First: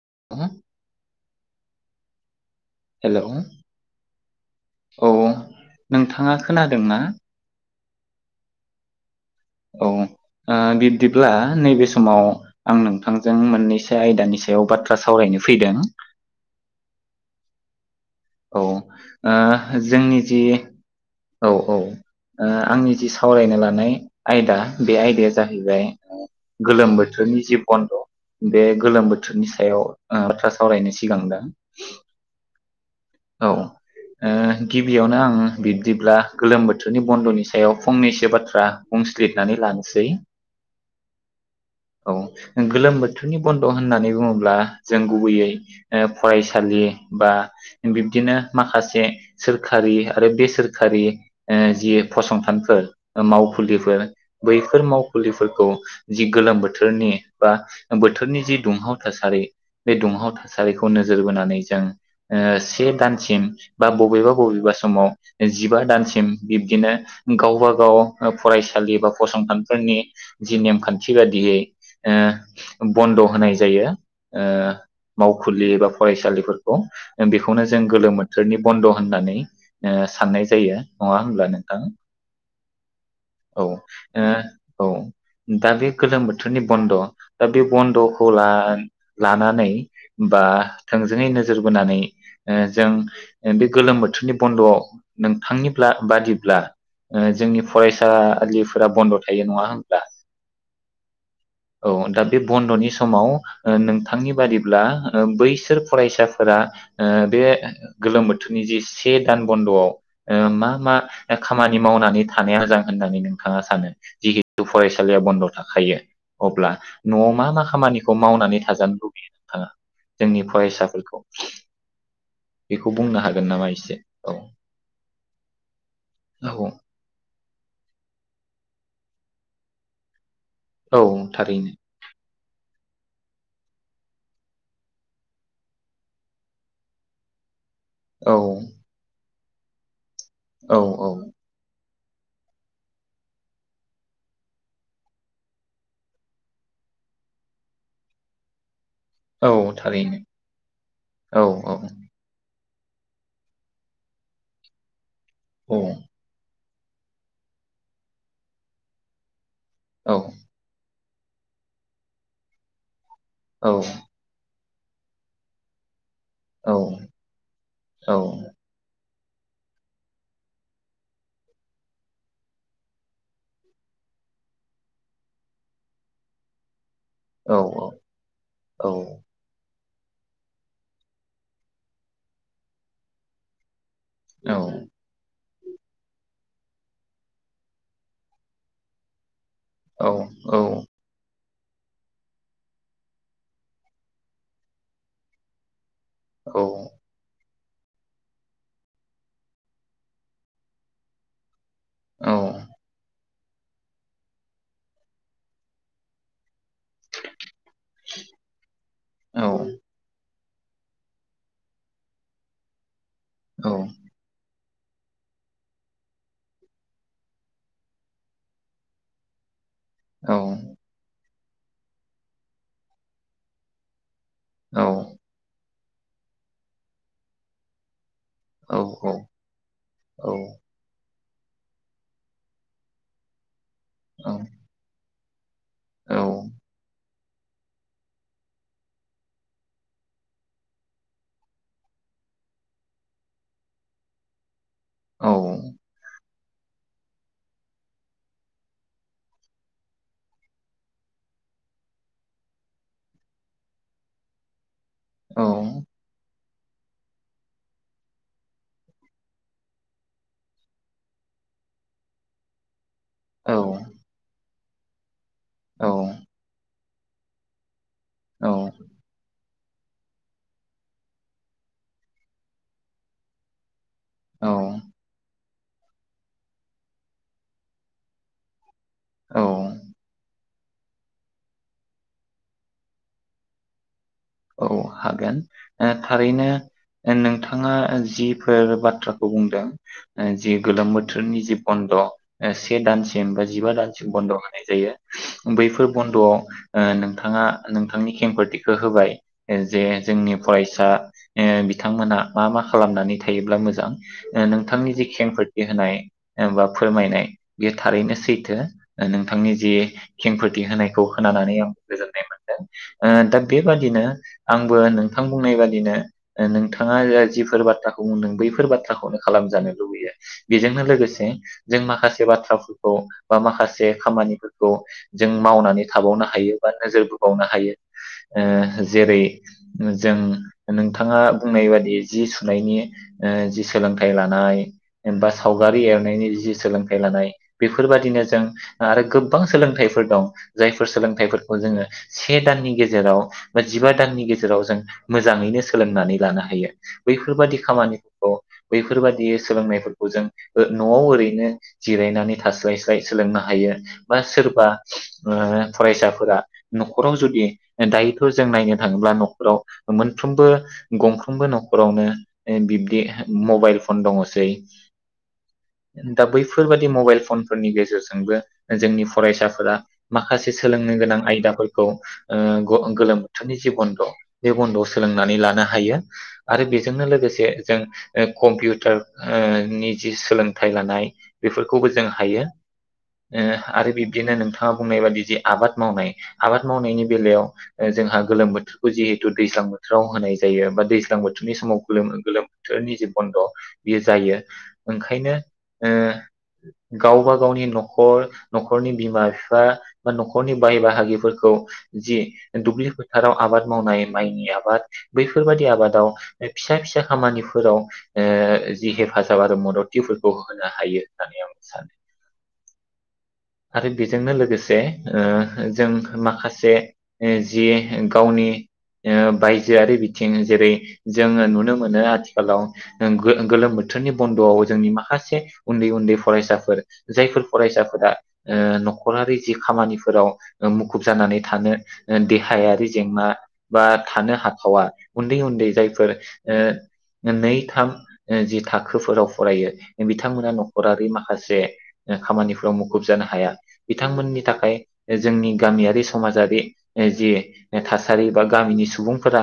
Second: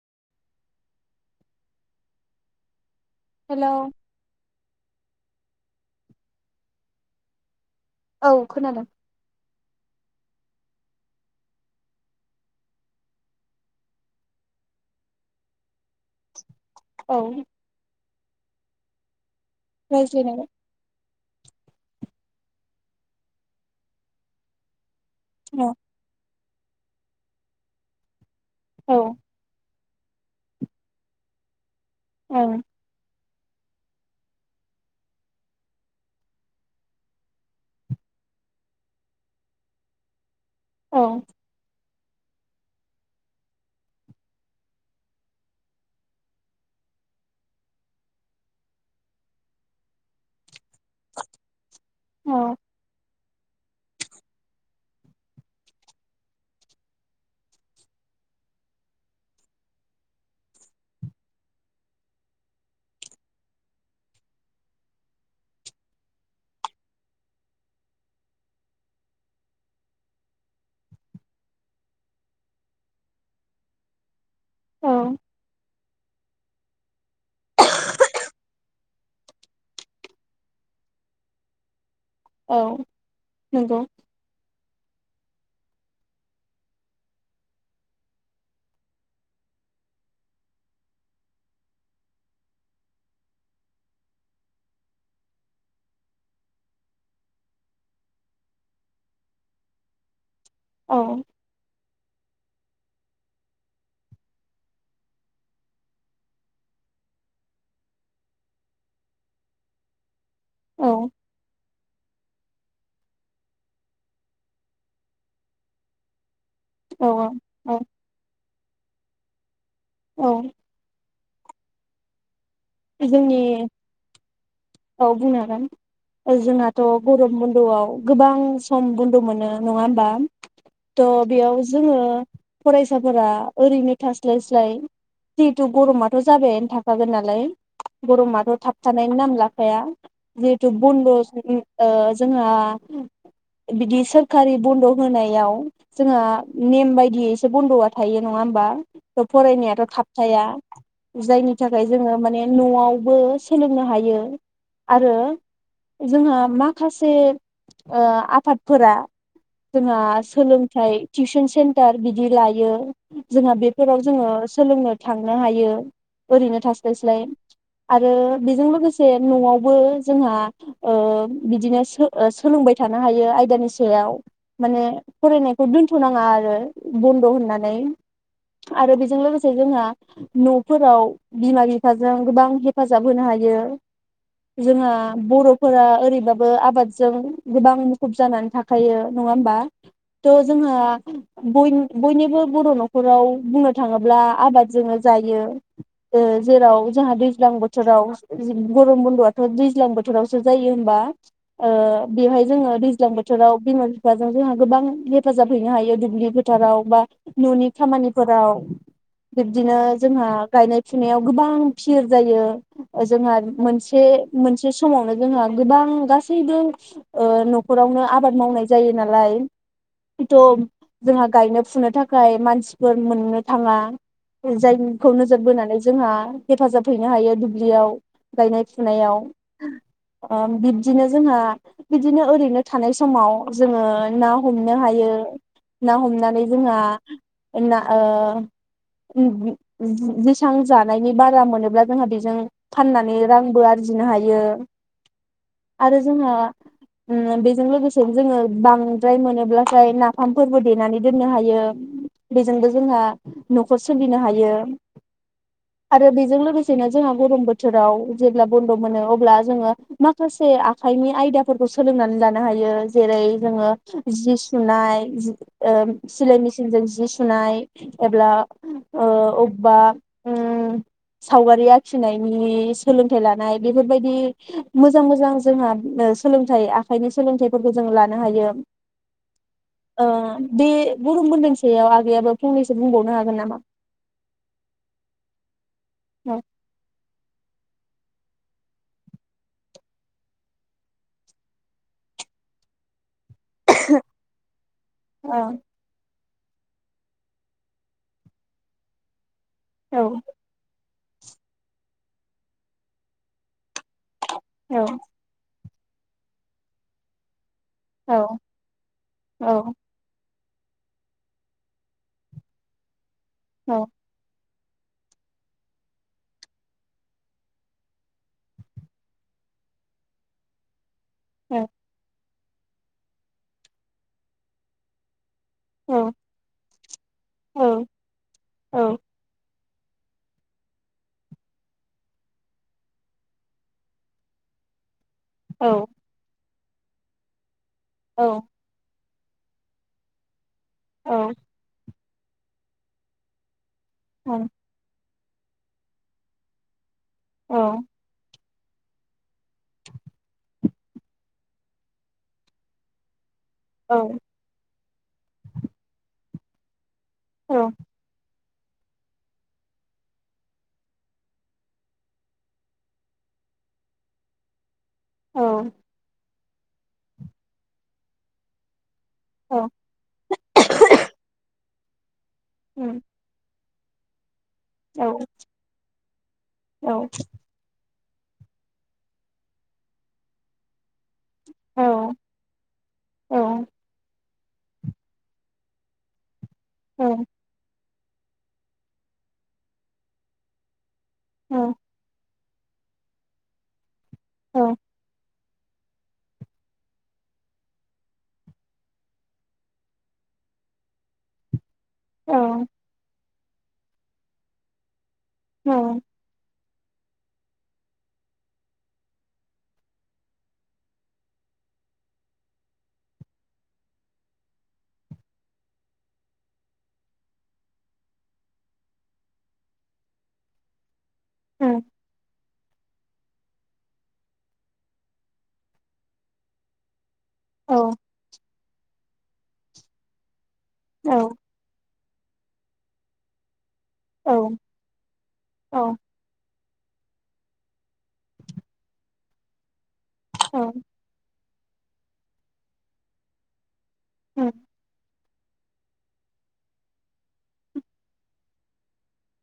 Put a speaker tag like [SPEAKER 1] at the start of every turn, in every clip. [SPEAKER 1] [unintelligible] Hello औ। नोंथाङा खोनादोंना?
[SPEAKER 2] औ खोनादों।
[SPEAKER 1] औ ओ बिब्दिब्ला नैबे समाव आं नोंथांजों मोननैसो आयदानि सायाव बाथ्रा सावरायनो फैदों।
[SPEAKER 2] औ।
[SPEAKER 1] औ ओ जोंनि जि।
[SPEAKER 2] रायज्लायनांगोन
[SPEAKER 1] औ औ आंनि जि सावरायनो लानाय आयदा बे आयदाया जाहैबाय गोलोम बोथोरनि जि बन्द बे
[SPEAKER 2] औ
[SPEAKER 1] गोलोम बोथोरनि सायाव ओ बाथ्रा सावरायनो सिगांदों।
[SPEAKER 2] औ
[SPEAKER 1] औ ओ गिबियावनो आं बिब्दिब्ला गोलोम बोथोरनि बन्दनि सायाव फंनैसो बाथ्रा बुंस्लिरनानै लानोसै।
[SPEAKER 2] औ
[SPEAKER 1] औ गोलोम बोथोरनि बन्द होननानै बुङोब्ला जों गुबैयै फरायसालि बा बिब्दिनो माखासे सोरखारि आरो बे सोखारि ओ जि फसंथानफोर। मावखुलिफोर बैफोर मावखुलिफोरखौ जि गोलोम बोथोरनि बा बोथोरनि जि दुंहाव थासारि बे दुंहाव थासारिखौ नोजोर बोनानै जों ओ से दानसिम बा बबेबा बबेबा समाव जिबा दानसिम बिब्दिनो गावब गाव फरायसालि बा फसंथानफोरनि जि नेमखान्थि बादियै ओ बन्द होनाय जायो ओ
[SPEAKER 2] औ
[SPEAKER 1] मावखुलि एबा फरायसालिफोर [unintelligible] बेखौनो जों गोलोम बोथोरनि बन्द होननानै ओ साननाय जायो नङा होमब्ला नोंथां
[SPEAKER 2] औ
[SPEAKER 1] औ
[SPEAKER 2] नंगौ
[SPEAKER 1] नोङो। औ दा बे गोलोम बोथोरनि बन्द दा बे बन्दखौ लानानै बा थोंजोङै नोजोर बोनानै ओ जों बे गोलोम बोथोरनि बन्दआव नोंथांनि बला बादिब्ला जोंनि फरायसा आ [unintelligible] फोरा बन्द थायो नङा होनबा।
[SPEAKER 2] औ।
[SPEAKER 1] औ दा बे बन्द नि समाव नोंथांनि बादिब्ला ओ बैसोर फरायसाफोरा ओ बे गोलोम बोथोरनि जे से दान बन्दआव ओ मा मा खामानि मावनानै थानाया मोजां होननानै नोंथाङा सानो जिहेतु फरायसालिया बन्द थाखायो अब्ला
[SPEAKER 2] औ
[SPEAKER 1] नआव मा मा
[SPEAKER 2] औ
[SPEAKER 1] खामानिखौ मावनानै थाजानो लुबैयो? हो
[SPEAKER 2] औ
[SPEAKER 1] जोंनि फरायसाफोरखौ बेखौ बुंनो
[SPEAKER 2] जोंनि
[SPEAKER 1] हागोन नामा एसे औ
[SPEAKER 2] औ बुंनो हागोन
[SPEAKER 1] औ
[SPEAKER 2] जोंहाथ गरम। बन्दआव गोबां सम बन्द मोनो नङा होमबा
[SPEAKER 1] औ
[SPEAKER 2] थ बेयाव
[SPEAKER 1] थारैनो
[SPEAKER 2] जोङो फरायसाफोरा ओरैनो थास्लायस्लाय जिहेथु गरमाथ जाबायानो थाखागोन नालाय।
[SPEAKER 1] औ
[SPEAKER 2] गरमाथ थाब थानायनि नाम ला हाया। जिहेथु
[SPEAKER 1] औ
[SPEAKER 2] बन्द
[SPEAKER 1] औ
[SPEAKER 2] [inaudible] ओ जोंहा बिदि सोरखारि बन्द होनायाव जोंहा नेम बायदियैसो बन्द आ थायो नङा होमबा।
[SPEAKER 1] औ
[SPEAKER 2] फरायनायाथ
[SPEAKER 1] थारैनो
[SPEAKER 2] थाबथाया
[SPEAKER 1] औ
[SPEAKER 2] जायनि
[SPEAKER 1] औ
[SPEAKER 2] थाखाय जोंङो माने नआवबो सोलोंनो हायो आरो
[SPEAKER 1] औ
[SPEAKER 2] जोंहा मा- खासे आफादफोरा जोंहा सोलोंथाइ‌। टिउसन सेन्टार बिदि लायो। जोंहा बेफोराव
[SPEAKER 1] औ
[SPEAKER 2] जोंङो सोलोंनो थांनो हायो ओरैनो
[SPEAKER 1] औ
[SPEAKER 2] थास्लायस्लाय। आरो
[SPEAKER 1] औ
[SPEAKER 2] बेजों लोगोसे। नआवबो जोंहा ओ बिदिनो सो सोलोंबाय थानो हायो आयदानि सायाव माने फरायनायखौ दोनथनाङा आरो बन्द
[SPEAKER 1] औ
[SPEAKER 2] होननानै
[SPEAKER 1] औ
[SPEAKER 2] आरो बेजों लोगोसे जोंहा नफोराव बिमा बिफा- जों गोबां हेफाजाब होनो हायो जोंहा बर' फोरा ओरैबाबो आबादजों गोबां मुखुब जानानै थाखायो नङा होमबा?
[SPEAKER 1] औ
[SPEAKER 2] थ जोंहा बयनि बयनिबो बर नखराव बुंनो थाङोब्ला आबादजोंनो जायो जो
[SPEAKER 1] औ
[SPEAKER 2] जेराव दैज्लां बोथोराव गरम बन्दआथ' दैज्लां बोथोरावसो जायो होनबा ओ
[SPEAKER 1] औ
[SPEAKER 2] बेवहाय जोङो दैज्लां बो बोथोराव बिमा बिफाजों जोंहा गोबां हेफाजाब हैनो हायो दुब्लि बो फोथाराव बा ननि खामानिफोराव
[SPEAKER 1] औ
[SPEAKER 2] बिब्दिनो जोंहा। गायनाय फुनायाव गोबां फिर जायो। जोंहा
[SPEAKER 1] औ
[SPEAKER 2] मोनसे मोनसे समावनो जोंहा गोबां गासैबो ओ नखरावनो आबाद मावनाय जायो नालाय थ' जोंहा गायनो फुनो थाखाय मानसिफोर मोननो थाङा। [unintelligible] खौ नोजोर बोनानै जोंहा हेफाजाब हैनो हायो दुब्लियाव गायनाय फुनायाव ओ बिबदिनो जोंहा बिदिनो ओरैनो थानाय समाव जोङो ना हमनो हायो। ना हमनानै जोंहा ओंना ओ [unintelligible] जेसेबां जानायनि बारा मोनोब्ला जोंहा बेजों फाननानै रांबो आरजिनो हायो। आरो जोंहा उम बेजों लोगोसेनो जोङो बांद्राय मोनोब्लाथाय नाफामफोरबो देनानै दोननो हायो बेजोंबो जोंहा न'खर सोलिनो हायो।
[SPEAKER 1] औ।
[SPEAKER 2] आरो बेजों लोगोसेनो जोंहा गरम बोथोराव जेब्ला बन्द' मोनो अब्ला जोङो माखासे आखायनि आयदाफोरखौ सोलोंनानै लानो हायो जेरै जोङो जि सु नाय जि ओ सिलाय मिसिनजों जि जि सुनाय एब्ला ओ अब बा उम सावगारि आखिनायनि सोलोंथाइ लानाय बे बेफोरबायदि
[SPEAKER 1] औ
[SPEAKER 2] मोजां मोजां जोंहा ओ सोलोंथाइ आखाइनि सोलोंथाइफोरखौ जों लानो हायो।
[SPEAKER 1] औ
[SPEAKER 2] ओ। बे गरम बन्द'नि सायाव आगैयाबो फंनैसो बुंबावनो हागोन नामा?
[SPEAKER 1] औ हागोन ओ
[SPEAKER 2] औ
[SPEAKER 1] थारैनो नोंथां नोंथाङा जिफोर बाथ्राखौ बुंदों ओ जि गोलोम बोथोरनि जि बन्द' से दानसि सिम बा जिबा दानसिम बन्द' होनाय जायो बैफोर बन्द'आव ओ नोंथाङा नोंथांनि खेंफोरथिखो होबाय ओ जे
[SPEAKER 2] औ
[SPEAKER 1] जोंनि फरायसा ओ बिथांमोनहा मा मा खालामनानै थायोब्ला मोजां। ओ
[SPEAKER 2] औ
[SPEAKER 1] नोंथांनि जि खेंफोर होनाय एबा फोरमायनाय बेयो थारैनो सैथो
[SPEAKER 2] औ
[SPEAKER 1] नोंथांनि जि खेंफोर थि होनायखौ होनानानै आं गोजोननाय मोनदों। ओ दा
[SPEAKER 2] औ
[SPEAKER 1] बेबादिनो आंबो नोंथां बुंनाय बादिनो नोंथाङा ओ जिफोर बाथ्राखौ बुंदों बैफोर बाथ्राखौनो खालामजानो लुबैयो। बेजोंनो लोगोस से
[SPEAKER 2] औ
[SPEAKER 1] जों माखासे बाथ्रा थ्राफोरखौ बा माखासे खामानिफोरखौ जों मावनानै
[SPEAKER 2] औ
[SPEAKER 1] थाबावनो हायो बा नोजोर बोबावनो
[SPEAKER 2] औ
[SPEAKER 1] हायो। ओ
[SPEAKER 2] औ
[SPEAKER 1] जों नोंथाङा बुंनाय बादि जि सुनायनि जि सोलोंथाइ लानाय होमबा
[SPEAKER 2] औ
[SPEAKER 1] सावगारि एरनायनि जि सोलोंथाइ लानाय बिफोरबादिनो जों
[SPEAKER 2] औ
[SPEAKER 1] आरो गोब बां सोलोंथाइफोर दं। जायफोर सोलोंथाइफोरखौ जोंङो से दाननि गेजेराव बा जिबा दाननि गेजेराव जों मोजाङैनो सोलोंनानै लानो हायो। बैफोर बादि
[SPEAKER 2] औ
[SPEAKER 1] खामानिफोरखौ बै बैफोर बादि सोलोंनायफोरखौ जों ओ न'आव ओरैनो जिरायनानै थास्लाय स्लाय सोलोंनो हायो बा
[SPEAKER 2] औ
[SPEAKER 1] सोरबा ओ फरायसाफोरा न' खराव जुदि दाय जों नायनो थाङोब्ला न'खराव मोनफ्रबो गंफ्रोमबो न'खरावनो ओ बिबदि मबाइल फन दङसै। दा बै फोरबादि मबाइल फनफोरनि गेजेरजोंबो जोंनि फरायसाफोरा माखासे सोलोंनो गोनां आयदाफोर खौ ओ गोलोम बोथोरनि जि बनद' बे बन्दआव सोलोंनानै लानो हायो आरो बेजोंनो लोगोसे जों ओ कम्पिउटार ओ नि जि सोलोंथाइ लानाय। बेफोरखौबो जों हायो ओ आरो बिब दिनो नोंथाङा बुंनाय बादि जि आबाद मावनाय आबाद मावनायनि बेलायाव ओ जोंहा गोलोम बोथोरखौ जिहेथु दैज्लां बोथोराव होनाय जायो बा दैज जां बोथोरनि समाव गोलोमो गोलोम थो निजि बन्द' बियो जायो ओंखायनो ओ गावबा गावनि न'खर न'खरनि बिमा बिफा बा न'खरनि बाहाय बाहागिफोरखौ जि। फोथाराव आबाद मावनाय माइनि आबाद। बैफोरबायदि आबादाव फिसा फिसा खामानिफोराव ओ जि हेफाजाब आरो मददथिफोरखौ होनो हायो होननानै आं सानो। आरो बेजोंनो लोगोसे ओ जों माखासे ओ जि गावनि ओ बायजोआरि बिथिं जेरै जोङो नुनो मोनो आथि खालाव ओं गो‌-गोलोम बोथोरनि बन्द'आव जोंनि माखासे उन्दै उन्दै फरायसाफोर जायफोर फरायसाफोरा ओ‌ न'खरारि जि खामानिफोराव ओ मुखुब जानानै थानो देहायारि जेंना बा थानो हाखावा उन्दै उन्दै जायफोर ओ नै थाम ओ जि थाखोफोराव फरायो बिथांमोना न'खरारि माखासे से‌ ओ खामानिफ्राव मु खुबजानो हाया। बिथांमोननि थाखाय जोंनि गामियारि समाजारि ओ जि थासारि बा गामिनि सुबुंफोरा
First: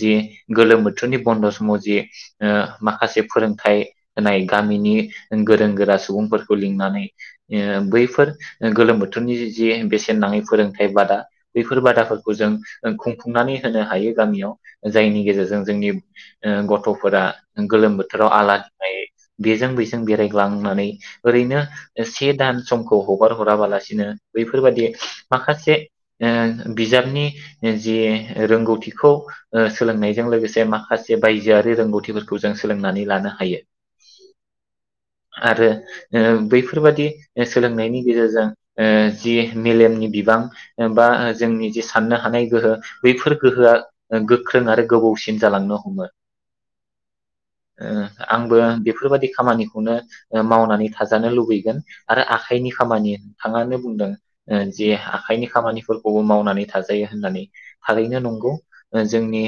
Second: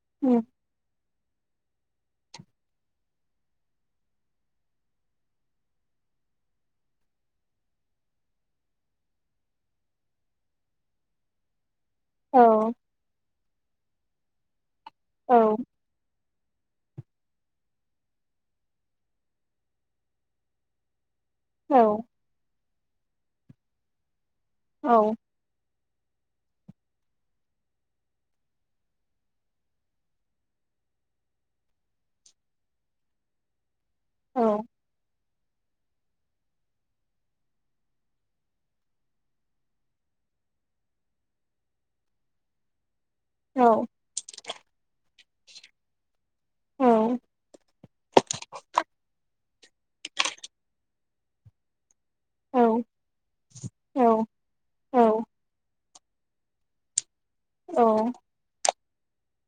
[SPEAKER 1] जि गोलोम बोथ थोरनि बन्द' समाव जे ओ‌ माखासे फोरोंथाइ होनाय गामिनि गोरों गोरा सुबुंफोरखौ लिंनानै ओ बैफोर गोलोम बोथोरनि जे बेसेन नाङै फोरोंथाइ बादा बे फोर बादाफोरखौ जों ओ खुं [unintelligible] नानै होनो हायो गामियाव। जायनि गेजेरजों जोंनि। ओ गथ'फोरा गोलोम बोथोराव आला होनाय बेजों बैजों बेरायग्लांनानै ओरैनो एसे गोदान समखौ हगार हराबालासिनो बेैफोरबादि माखासे ओ बिजाबनि जि रोंगौथिखौ ओ सोलोंनायजों लोगोसे माखासे बायजोआरि रोंगौथिफोरखौ जों सोलोंनानै लानो हायो। [inaudible] आरो ओ बैफ फोरबादि ओ सोलोंनायनि गेजेरजों ओ जि मेलेमनि बिबां ओ बा ओ जोंनि जि साननो हानाय गोहो बैफोर गोहोआ ओ गोख्रों आरो गोबौसि सिन जालांनो हमो। ओ आंबो बेफोरबायदि खामानि खौनो ओ मावनानै थाजानो लुगै [inaudible] आरो आखाइनि खामानि नोंथाङानो बुंदों जे आखाइनि खामानिफोरखौ बो मावनानै थाजायो होननानै थारैनो नंगौ, जोंनि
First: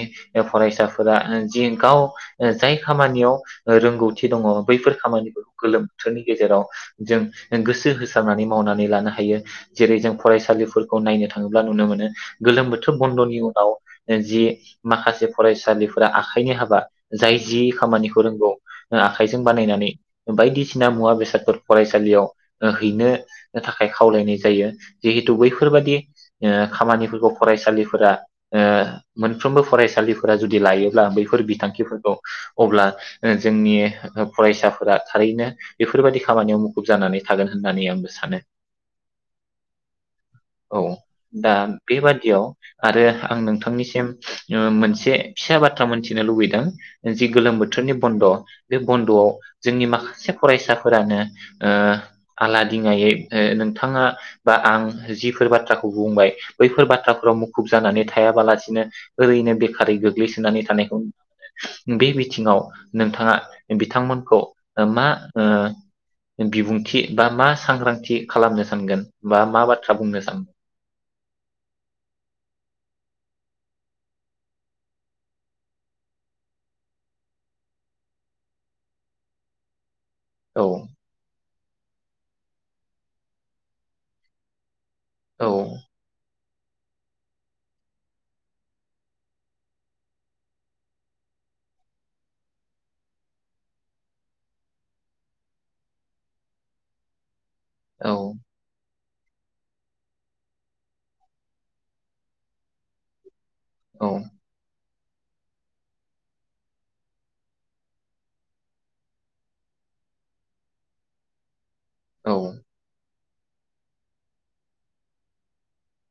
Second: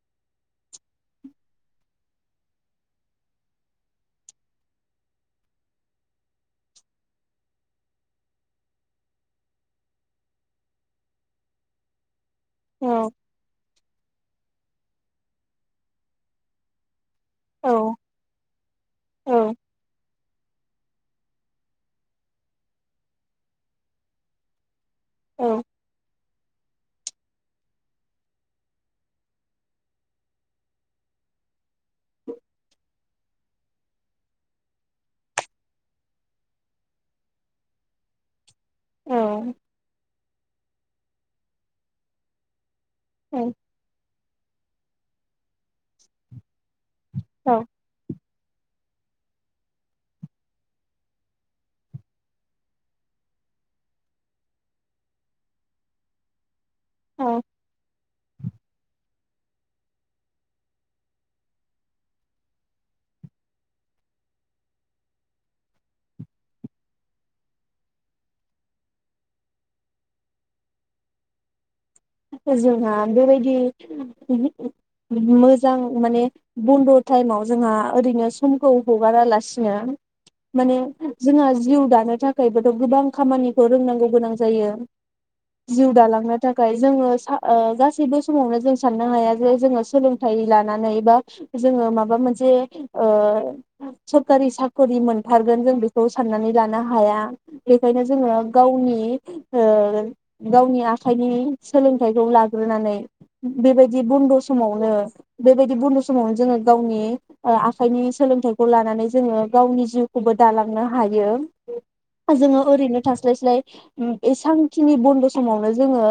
[SPEAKER 1] फरायसाफोरा जि गाव जाय खामानियाव रोंगौथि दङ बैफोर खामानिफोरखौ गोलोम बोथोरनि गेजेराव जों गोसो होसारनानै मावनानै लानो हायो जेरै जों फरायसालिफोरखौ नायनो थाङोब्ला नुनो मोनो गोलोम बोथोर बन्द'नि उनाव जि माखासे फरायसालिफोरा आखाइनि हाबा जाय जि खामानिखौ रोंगौ आखाइजों बानायनानै बायदिसिना मुवा बेसादफोर फरायसालियाव हैनो थाखाय खावलायनाय जायो जिहेतु बैफोरबादि खामानिफोरखौ फरायसालिफोरा ओ मोनफ्रोमबो फरायसालिफोरा जुदि लायोब्ला बैफोर बिथांखिफोरखौ अब्ला जोंनि फरायसाफोरा थारैनो बेफोरबायदि खामानियाव मुखुब जानानै थागोन होननानै आंबो सानो
[SPEAKER 2] औ
[SPEAKER 1] औ दा बेबादियाव आरो आं नोंथांनिसिम। मोनसे फिसा बाथ्रा मोनथिनो लुबैदों जि गोलोम बोथोरनि बन्द' बे बन्द'आव जोंनि माखासे फरायसा फोरानो ओ आलादिङायै नोंथाङा बा आं जिफोर बाथ्राखौ बुंबाय, बैफोर
[SPEAKER 2] औ
[SPEAKER 1] बाथ्राफोराव मुखुब जानानै थां थायाबालासिनो ओरैनो बेखारै गोग्लैसोनानै थानायखौ नुनो मोनो बे बिथिङाव नोंथाङा बिथांमोनखौ मा? बिबुंथि बा मा सांग्रांथि खालामनो सानगोन बा मा बाथ्रा बुंनो सानगोन
[SPEAKER 2] जोंहा बेबायदि मोजां माने बन्द' टाइमाव जोंहा ओरैनो समखौ हगारालासिनो
[SPEAKER 1] औ
[SPEAKER 2] माने जोंहा जिउ दानो थाखायबोथ' गोबां खामानिखौ रोंनांगौ गोनां जायो।
[SPEAKER 1] औ
[SPEAKER 2] जिउ दालांनो। [unintelligible] जोङो सा गासैबो समावनो जों साननो हाया जे जोङो सोलोंथाइ लानानै बा जोङो माबा मोनसे ओ सरखारि साख'रि मोनथारगोन जों बेखौ साननानै लानो हाया बेखायनो जोङो गावनि ओ गावनि आखाइनि सोलोंथाइखौ लाग्रोनानै बेबायदि
[SPEAKER 1] औ
[SPEAKER 2] बन्द' समावनो बेबायदि बन्द समावनो जोङो गावनि आखाइनि सोलोंथाइखौ लानानै जोङो गावनि जिउखौबो दालांनो हायो
[SPEAKER 1] औ
[SPEAKER 2] जोङो ओरैनो थास थास्लाय स्लाय बे सानखिनि बन्द' समावनो जोङो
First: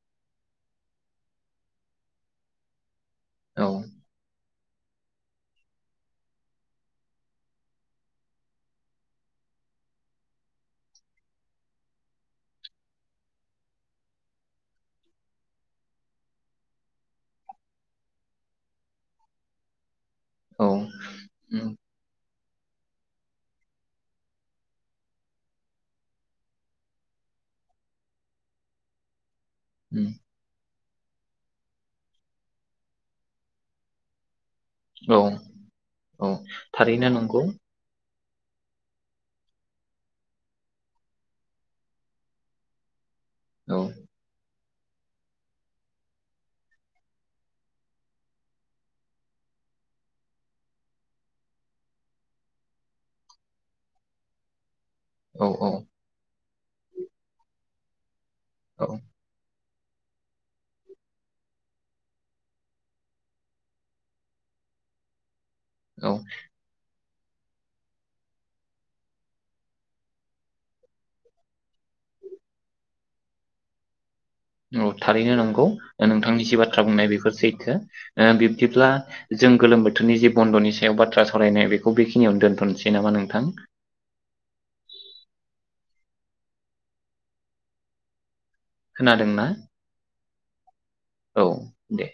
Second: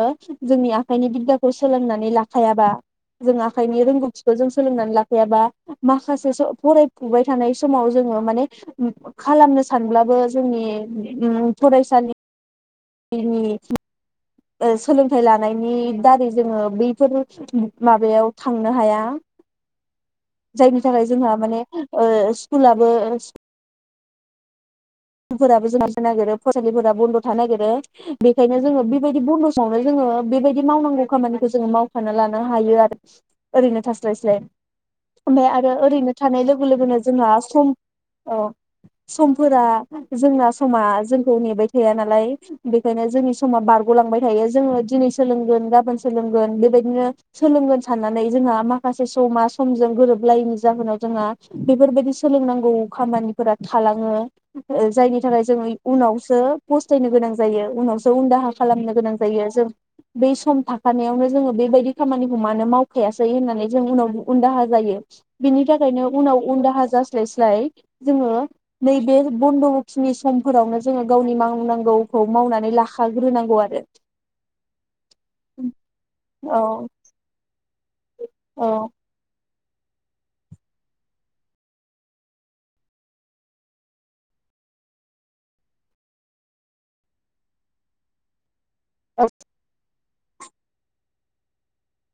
[SPEAKER 2] जोंनि आखाइनि बिद्दाखौ सोलोंनानै लाखायाबा जों
[SPEAKER 1] औ
[SPEAKER 2] आखाइनि रोंगौथिखौ जों सोलोंनानै लाखायाबा माखासे सो फरायफुबाय थानाय समाव जोङो माने खालामनो सानब्लाबो जोंनि ओ फरायसानि नि ओ सोलोंथाइ लानायनि दारै जोङो बैफोर माबायाव थांनो हाया।
[SPEAKER 1] औ
[SPEAKER 2] जायनि थाखाय जोंहा माने
[SPEAKER 1] उम
[SPEAKER 2] ओ स्कुलाबो फोराबो [inaudible] नागिरो फरायसालिफोरा बन्द' थानो नागिरो बेखायनो जोङो बेबायदि
[SPEAKER 1] उम
[SPEAKER 2] बन्द' [unintelligible] बेबायदि मावनांगौ खामानि खौ जोङो मावफाना लानो हायो आरो ओरैनो थास्लायस्लाय।
[SPEAKER 1] औ
[SPEAKER 2] ओमफाय आरो ओरैनो
[SPEAKER 1] औ
[SPEAKER 2] थानाय लोगो लोगोनो
[SPEAKER 1] थारैनो
[SPEAKER 2] जोंहा
[SPEAKER 1] नंगौ
[SPEAKER 2] सम औ समफोरा जोंना समा जोंखौ नेबाय थाया नालाय बेखायनो जोंनि समा
[SPEAKER 1] औ
[SPEAKER 2] बारग'लांबाय थायो जोङो दिनै सोलोंगोन गाबोन सोलोंगोन बेबायदिनो सोलोंगोन साननानै जोंहा माखासे समा समजों गोरोबलायैनि जाहोनाव जोंहा बेफोरबायदि सोलोंनांगौ खामानिफोरा थालाङो। जायनि थाखाय जोङो
[SPEAKER 1] औ
[SPEAKER 2] उनावसो फस्थायनो गोनां जायो उनावसो उन‌ दाहा
[SPEAKER 1] औ
[SPEAKER 2] खालामनो गोनां जायो जों बै सम थाखानायावनो जोङो बेबायदि खामानिखौ मानो मावखायासै होननानै जों उनाव उनदाहा जायो। बिनि थाखायनो उनाव उन दाहा जा स्लाय स्लाय जोङो नैबे बन्द' बखिनि समफोरावनो जोङो गावनि मावनांगौखौ मावनानै लाखाग्रोनांगौ आरो।
[SPEAKER 1] औ थारैनो नंगौ नोंथांनि जि बाथ्रा
[SPEAKER 2] औ
[SPEAKER 1] बुंनाय बेफोर सैथो। ओ बिबदिब्ला जों गोलोम बोथोरनि जे बन्द'नि सायाव बाथ्रा सावरायनाय बेखौ बेखिनियावनो दोन्थ'नोसै नामा नोंथां?
[SPEAKER 2] औ
[SPEAKER 1] खोनादोंना? औ दे।